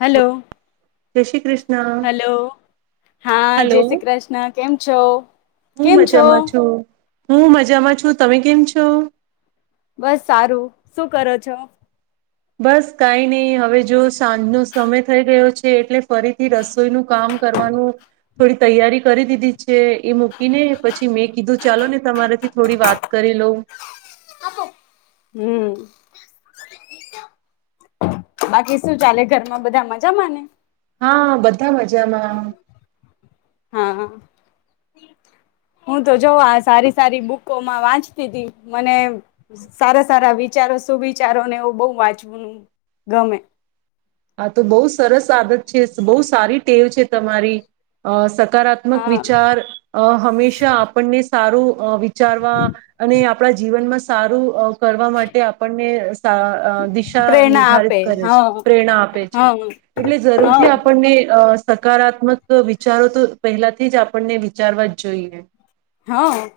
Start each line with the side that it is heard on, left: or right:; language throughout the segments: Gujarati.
left: હાલો.
right: જય શ્રી ક્રીશ
left: હાલો, હા જય
right: હલો.
left: શ્રી કૃષ્ણ. કેમ છો,
right: હું
left: કેમ છો?
right: મજામાં છું. હું મજામાં છું, તમે કેમ છો?
left: બસ સારું. શું કરો છો?
right: બસ, કાઈ નહી. હવે જો સાંજનો સમય થઈ ગયો છે, એટલે ફરીથી રસોઈનું કામ કરવાનું, થોડી તૈયારી કરી દીધી છે, એ મૂકીને પછી મેં કીધું ચાલો ને, તમારાથી થોડી વાત કરી લઉં.
left: હમ્મ. બાકી સુ ચાલે, ઘર માં બધા મજામાંને?
right: હા, બ ધા મજામાં.
left: હા હું તો જો આ સારી સારી બુકોમાં વાંચતીતી. મને સારાસારા વિચારો સુવિચારોને એવું બહુ વાંચવું, ગમે.
right: આ તો બહુ સરસ આદત છે, બહુ સારી ટેવ છે, તમારી સ સકારાત્મક
left: હા
right: વિચાર, અ, હમેશા આપણને સારું અ, વિચારવા અને આપણા જીવનમાં સારું અ, કરવા માટે આપણને સા અ અ દિશા
left: પ્રેરણા
right: નિર્ધારિત
left: આપે
right: કરે
left: હા
right: છે. પ્રેરણા આપે છે.
left: હા
right: એટલે
left: હા
right: ઝરૂરથી આપણને અ સકારાત્મક વિચારો તો, પહેલાથી જ આપણને વિચારવા જ જોઈએ.
left: હા,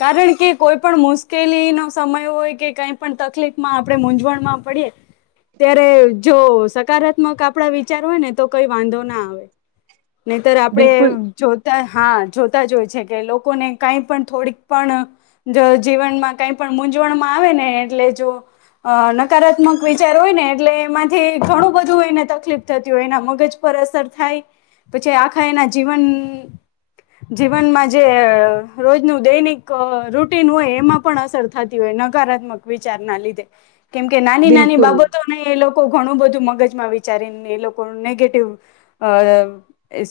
left: કારણ કે કોઈ પણ મુસ્કેલીનો સમય હોય કે કઈ પણ તકલીફમાં, આપણે મૂઝવણમાં પડીએ, ત્યારે જો સકારાત્મક આપણા વિચાર હોય ને તો કઈ વાંધો ના આવે. નહીતર આપડે
right: બિલકુલ
left: જોતા હા, જોતા જ હોય છે કે લોક કોને કઈ પણ થોડીક પણ જ, જીવનમાં કઈ પણ મૂંઝવણમાં આવે ને એટલે જો અ નકારાત્મક વિચાર હોય ને એટલે એમાંથી ઘણું બધું એને તકલીફ થતી હોય એના મગજ પર અસર થાય પછી આખા એના જીવન, જીવનમાં જે અ રોજનું દૈનિક રૂટીન હોય એમાં પણ અસર થતી હોય, નકારાત્મક વિચાર ના લીધે. કેમકે નાની નાની
right: બિલકુલ
left: બાબતોને એ લોકો ઘણું બધું મગ મગજમાં વિચારીને એ લોકો, નેગેટિવ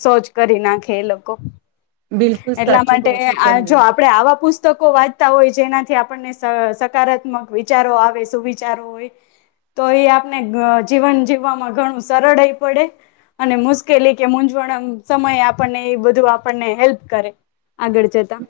left: સોચ કરી નાખે એ લોકો.
right: બિલકુલ સાચુ.
left: તે જો આપડે આવા પુસ્તકો વાંચ તા હોય જેનાથી આપણને સ સકારાત્મક વિચારો આવે, સુવિચારો હોય તો એ આપને ઘ જીવન જીવવામાં ઘણું સરળે પડે અને મુસ્કેલી કે મૂઝવણમ સમયે આપણને એ બધું આપણને હેલ્પ કરે. આગળ જતાં.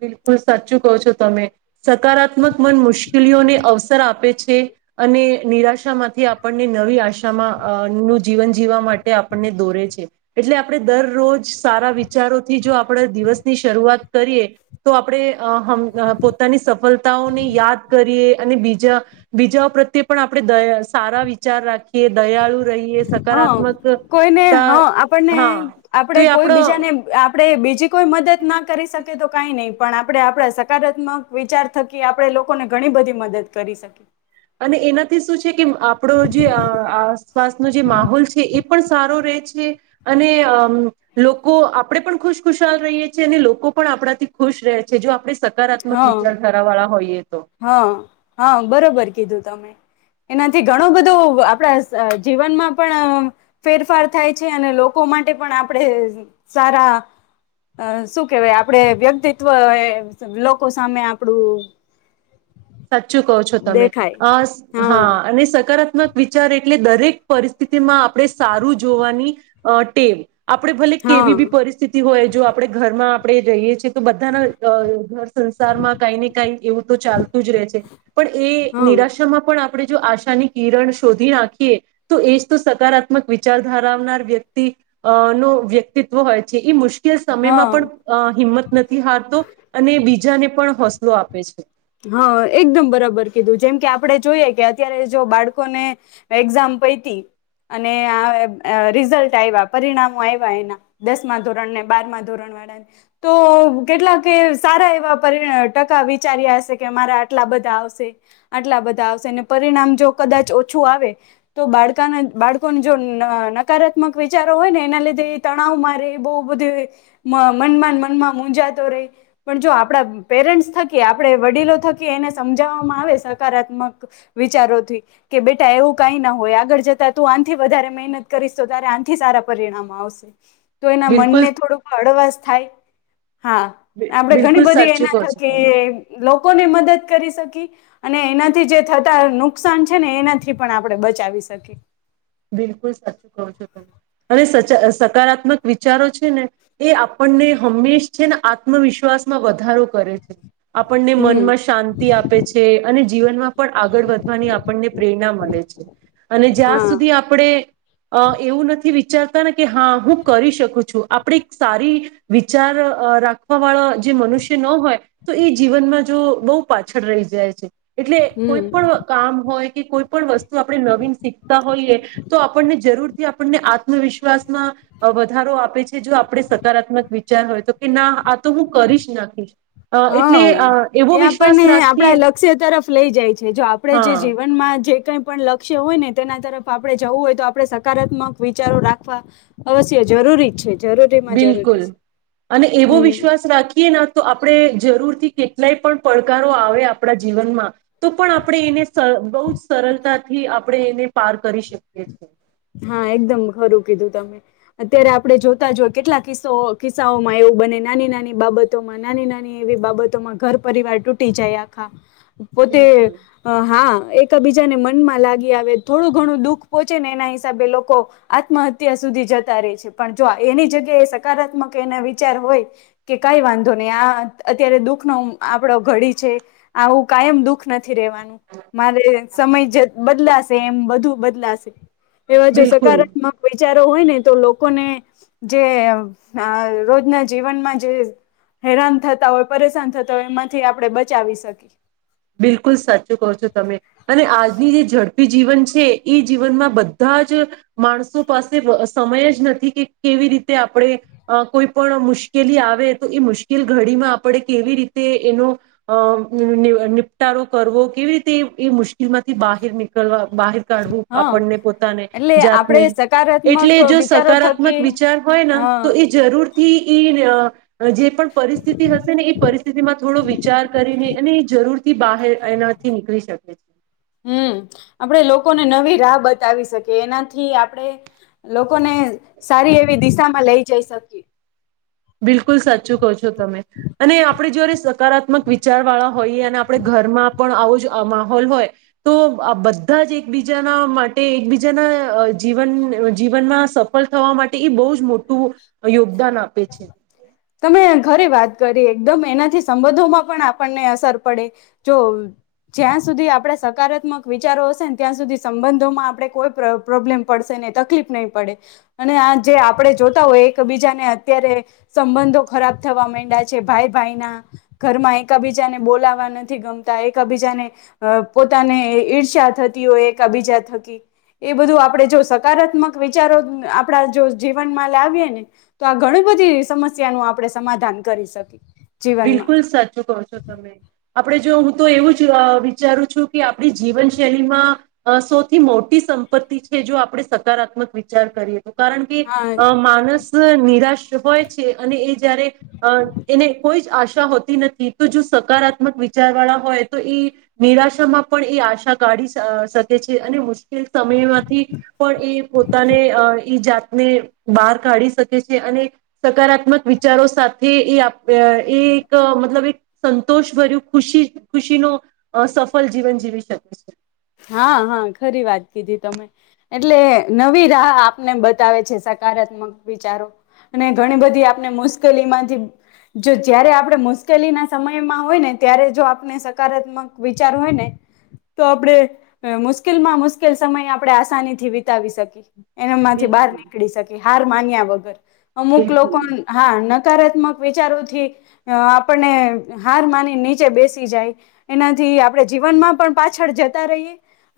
right: બિલકુલ સાચું કહો છો તમે. સકારાત્મક મન મુશ્કેલીઓને અવસર આપે છે અને નિરાશામાંથી આપણને નવી આશામાં અ નું જીવન જીવવા માટે આપણને દોરે છે. એટલે આપણે દરરોજ સારા વિચારોથી જો આપણે દિવસની શરૂઆત કરીએ તો આપણે અ હમ પોતાની સફળ તાઓ ને યાદ કરીએ અને બીજા બીજાઓ પ્રત્યે પણ આપણે દ સારા વિચાર રાખીએ દયાળુ રહીએ
left: હ,
right: સકારાત્મક
left: કોઈને
right: તા
left: હ, આપણને
right: હા તો
left: આપડે
right: એ
left: કોઈ
right: આપણો
left: બીજાને આપ આપણે બીજી કોઈ મદદ ના કરી શકે તો કઈ નહી, પણ આપણે આપણા સકારાત્મક વિચાર થકી, આપણે લોકોને ઘણી બધી મદદ કરી શકીએ.
right: અને એનાથી શું છે, કે આપડો જે અહ આ સ્વાસ્થ નો જે માહોલ છે એ પણ સારો રહે છે. અને અમ્મ લોકો આપડે પણ ખુશ ખુશાલ રહીએ છીએ અને લોકો પણ આપડાથી ખુશ રહે છે. જો આપડે સ કારાત્મક
left: હા
right: વિચાર ધરાવાળા હોઈએ.
left: હા, હા બરોબર કીધું. તમે. એનાથી ઘણું બધું આપડા સ જીવનમાં પણ અહ ફેરફાર થાય છે અને લોકો માટે પણ આપણે સારા અહ શું કેવાય, આપડે વ્યક્તિત્વ એ લોકો સામે આપડું
right: સાચું કહો છો તમે,
left: દેખાય
right: અશ હા, અને સકારાત મક વિચાર એટલે, દરેક પરિસ્થિતિમાં આપણે સારું જોવાની અ ટેવ. આપડે ભલે કેવી
left: હા
right: બી પરિસ્થિતિ હોય જો આપણે ઘરમાં આપડે જોઈએ છીએ. તો બધાના અ ઘર સંસારમાં કઈ ને કઈ એવું તો ચાલ એવું જ રહે છે. પણ એ
left: હા
right: નિરાશામાં પણ આપ આપણે જો આશાની કિરણ શોધી નાખીએ. તો, એ જ તો સકારાત્મક વિચાર ધરાવનાર વ્યક્તિ અ નો વ્યક્તિત્વ હોય છે. એ મુશ કેલ સમયમાં
left: હા
right: પણ અઅ હિંમત નથી હારતો. અને બીજાને પણ હોશ લો આપે છે.
left: હઅઅ એકદમ બરાબર કીધું. જેમ કે, આપડે જોઈએ કે અત્યારે જો, બાળકોને એક્ઝામ પૈતી અને અ આ રિઝલ્ટ આવ્યા પરિણામો આવ્યા. એના દસમા ધોરણને, બારમા ધોરણવાળાને તો કેટલાકે સારા એવા પરિણા ટકા વિચાર્યા હશ કોઈ કે મારા આટલા બધા આવશે. આટલા બધા આવશે. અને પરિણામ જો કદાચ ઓછું આવે. તો, બાળકાના બાળકોને જો નકારાત્મક વિચારો હોયને એના લીધે એ તણાવમાં રે, બહુ બધું મનમાંન મનમાં મુંજાતો રે પણ જો આપણા પેરેન્ટસ થકી આપણે વડીલો થકી, એને સમજાવવામાં આવે, સકારાત્મક વિચારોથી, કે બેટા એવું કંઈ ના હોય. આગળ જતા તું આંથી વધારે મહેનત કરીશ. તો, તારે આંથી સારા પરિણામ આવશે. તો, એના મન
right: બિલકુલ
left: ને થોડુંક હળવાશ થાય. હા! આપડે ઘણી
right: બિલકુલ
left: બધી
right: સાચું
left: એના
right: કહો છો તમે.
left: થકી લોકોને મદદ કરી શકી. અને એનાથી જે થતા નુકસાન છે, ને એનાથી પણ આપણે બચાવી શકીએ.
right: બિલકુલ સાચું કહો છો તમે અને સચા સકારાત્મક વિચારો છે, ને એ આપણને હંમેશ છે, ને આત્મવિશ્વાસમાં વધારો કરે. આપણને
left: હમ
right: મનમાં શાંતિ આપે છે. અને જીવનમાં પણ આગળ વધવાની આપણને પ્રેરણા મલે છે. અને જ્યાંશ
left: હા
right: સુધી આપણે અ એવું નથી, વિ ચારતા ને કે હા હું કરી શકું છું. આપણે એક સારી વિચાર રાખવા વાળા જે મનુષ્ય ન હોય, તો એ જીવનમાં જો બહુ પાછળ રહી જાય છે. એટલે
left: હમ.
right: કોઈપણ કામ હોય, કે, કોઈપણ વસ્તુ આપણે નવીન શીખ તા હોઈએ તો, આપણને જરૂર થી આપણને આત્મવિશ્વાસમાં વધારો આપે છે. જો આપણે સકારાત્મક વિચાર હોય તો, કે ના આ તો હું કરીશ નાખીશ. અ એટલે
left: હા,
right: અ એવો
left: એ
right: વિશ્વાસ
left: આપણને
right: રાખીએ
left: આપણા લક્ષ્ય તરફ લઈ જાય છે. જો આપે
right: હા
left: જે જીવનમાં જે કઈ પણ લક્ષ્ય હોયને, તેના તરફ આપણે જવું હોય તો આપણે, સકારાત્મક વિચારો રાખવા અવશ્ય જરૂરી જ છે. જરૂરીમાં જરૂરી
right: બિલકુલ
left: છે
right: અને એવો
left: હમ.
right: વિશ્વાસ રાખીએ ના તો આપ આપણે જરૂરથી કેટલાય પણ પડકારો આવે આપણા જીવનમાં તો પણ આપણે એને સ બહુ જ સરળતાથી આપ આપણે એને પાર કરી શકીએ છીએ.
left: હા એકદમ ખરું કીધું તમે અત્યારે આપણે જોતા જ હોય કેટલા કિસ્સો કિસ્સાઓમાં એવું બને નાની નાની બાબતોમાં નાની નાની એવી બાબતોમાં ઘર પરિવાર તૂટી જાય આખા. પોતે
right: બિલકુલ
left: હા એક. એકા બીજાને મનમાં લાગી આવે થોડું ઘું દુઃખ પોહોચે ને એના હી [unintelligible] લોકો આત્મહત્યા સુધી જતા રહે છે પણ જો એની જગ્યાએ એ સકારાત્મક એના વિચાર હોય કે કઈ વાંધો નહી આ અત્યારે દુખ નો આપડો ઘડી છે આવું કાયમ દુખ ન થી રેવાનું મારે સમય જ બદલાશે એમ બધું બદલાશે. એવા જો
right: બિલકુલ
left: સકારાત્મક હોય. વીચારો હોય ને તો લોકોને જે અહ રોજના જીવનમાં જે હેરાન થતા હોય પરેશાન થતા હોય એમાંથી આપણે બચાવી શકીએ.
right: બિલકુલ સાચું કહો છો તમે અને આજની જે ઝડપી જીવન છે એ જીવનમાં બધા જ માણસો પાસે સમય જ નથી કે કેવી રીતે આપણે અહ કોઈ પણ મુશ્કેલી આવે તો એ મુશ્કેલ ઘડીમાં આપણે કેવી રીતે એનો અહ નીવ [unintelligible] વિતારો કરવો કેવી રીતે એ મુશ્કેલ માંથી બહેર નીકળવા. બહેર કાઢવું
left: હા
right: આપણને પોતાને
left: એટલે આપણે
right: જાતને એટલે
left: સકારાત્મક
right: જો
left: વિચારો
right: સકારાત્મક
left: થકી
right: વિચાર હોય ના
left: હા
right: તો એ જરૂર થી ઈ અહ જે પણ પરિસ્થિતિ હશે ને એ પરિસ સ્થિતિમાં થોડો વિચાર કરીને અને એ જરૂર થી બહાર એનાથી નીકળી શકે છે.
left: હમ્મ આપડે લોકોને નવી રાહ બતાવી શકીએ એનાથી આપડે લો કોને સારી એવી દિશા. માં લઈ જઈ શકીયે
right: બિલકુલ સાચું કહો છો તમે અને આપડે જયારે સ કારાત્મક વિચાર વાળા હોઈએ અને આપણે ઘરમાં પણ આવો જ અ માહોલ હોય તો આ બધા જ એકબીજાના માટે એકબીજાના જીવન જીવનમાં સફળ થવા માટે એ બહુ જ મોટું યોગદાન આપે છે.
left: તમે ખરી વાત કરી એકદમ એનાથી સંબંધોમાં પણ આપણને અસર પડે જો જ્યાં સુધી આપણે સકારાત્મક વિચારો હશેને ત્યાં સુધી સંબંધોમાં આપણે કોઈ પ્ર પ્રોબ્લેમ પડશે નહી તકલીફ નહી પડે અને આ જે આપડે જોતા હોય એકબીજાને અત્યારે સંબંધો ખરાબ થવા માંડ્યા છે ભાઈ ભાઈના ઘરમાં એકાબીજાને બોલાવા નથી ગમતા એકાબીજાને પોતાને ઈર્ષા થતી હોય એકબીજા થકી એ બધું આપણે જો સકારાત્મક વિચારો આપડા જો જીવનમાં લાવીએ ને તો આ ઘણી બધી સમસ્યા નું આપણે સમાધાન કરી શકીએ જીવનમાં
right: બિલકુલ સાચું કહો છો તમે આપડે જો હું તો એવું જ વિચારું છું કે આપણી જીવનશૈલીમાં સૌથી મોટી સંપત્તિ છે જો આપણે સકારાત્મક વિચાર કરીએ કારણ કે
left: હા
right: અહ માણસ નિરાશ હોય છે અને એ જયારે અ એને કોઈ જ આશા હોતી નથી તો જો સકારાત્મક વિચાર વાળા હોય તો એ નિરાશામાં પણ એ આશા કાઢીઅહ શકે છે અને મુશ કેલ સમય માંથી પણ એ પોતાને અહ એ જાત અને બહાર કાઢી શકે છે અને સકારાત્મક વિચારો સાથે એ આપ અ એ તો મતલબ એક સંતોષ ભર્યું ખુશી ખુશી નો સફળ જીવન જીવી શકે છે.
left: હા હા ખરી વાત કીધી તમે એટલે નવી રાહ આપને બતાવે છે સકારાત્મક વિચારો અને ઘણી બધી આપણે મુશ્કેલી માંથી જો જયારે આપણે મુશ્કેલી ના સમયમાં હોય ને ત્યારે જો આપણે સકારાત્મક વિચાર હોય ને તો આપણે મુશ્કેલ માં મુશ્કેલ સમય આપણે આસાની થી વિતાવી શકી. એના માંથી બહાર
right: બિલકુલ
left: નીકળી શકે હાર માન્યા વગર અમુક
right: બિલકુલ
left: લોકો હા હકારાત્મક વિચારોથી આપણને હાર માની નીચે બેસી જાય એનાથી આપણે જીવનમાં પણ પાછળ જતા તા રહી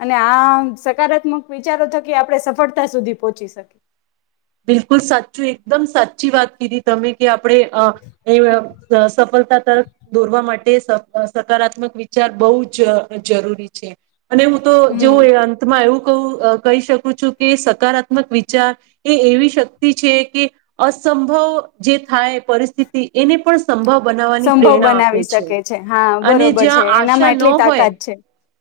left: અને આમ સકારાત્મક વિચારો થકી આપણે સફળતા સુધી પહોંચી શકીએ.
right: બિલકુલ સાચું એકદમ સાચી વાત કીધી તમે કે આ આપડે અ એ સફળતા તરફ દોરવા માટે સકારાત્મક વિચાર બહુ જ જરૂરી છે. અને હું તો જેવું
left: હમ
right: એ અંતમાં આવું ક કહી શકું છું કે સકારાત્મક વિચાર એ એવી શક્તિ છે કે અસંભવ જે થાય પરિસ્થિતિ એને પણ સંભવ બનાવવાની
left: સંભવ
right: પ્રેરણા આપે
left: બનાવી શકે છે હા
right: અને
left: બરોબર છે
right: જ્યાં આશા
left: એનામાં
right: ન
left: એટલી
right: હોય
left: તાકાત છે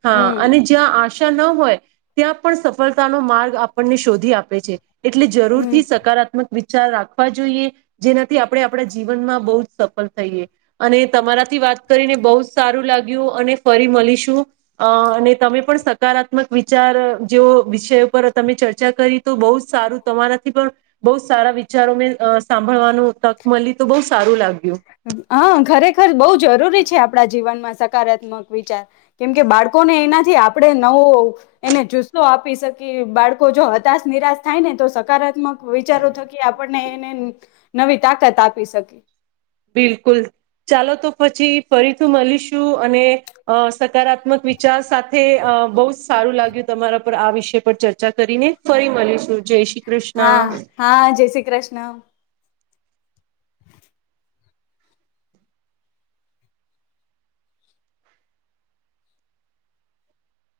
right: હા
left: હમ્.
right: અને જ્યાં આશા ન હોય ત્યાં પણ સફળતાનો માર્ગ આપણને શોધી આપે છે. એટલે જરૂર
left: હમ
right: થી સકારાત્મક વિચાર રાખવા જોઈએ જેનાથી આપણે આપણા જીવનમાં બહુ જ સફળ થઈએ અને તમારાથી વાત કરીને બહુ જ સારું લાગ્યું અને ફરી મળીશું અ અને તમે પણ સકારાત્મક વિચાર જેવ વિષયો પર તમે ચર્ચા કરી તો બહુ સારું તમારાથી પણ બહુ સારા વિચારો મેં સાંભળવાનું તક મળી તો બહુ સારું લાગ્યું.
left: હ ખરેખર બહુ જરૂરી છે આપડા જીવનમાં. સકારાત્મક વિચાર કેમ કે બાળકોને એના જ આપડણે નવો એને જુસ્સો આપ આપી શકી બાળકો જો હતાશ નિરાશ થાય ને તો સકારાત્મક વિચારો થકી આપણને એને નવી તાકાત આપી શકી.
right: બિલકુલ ચાલો તો પછી ફરીથી મળીશું અને અ સકારાત્મક વિચાર સાથે બહુ જ સારું લાગ્યું તમારા પર આ વિષય પર ચર્ચા કરીને ફરી મળીશું જય શ્રી કૃષ્ણ
left: હા હા જય શ્રી કૃષ્ણ.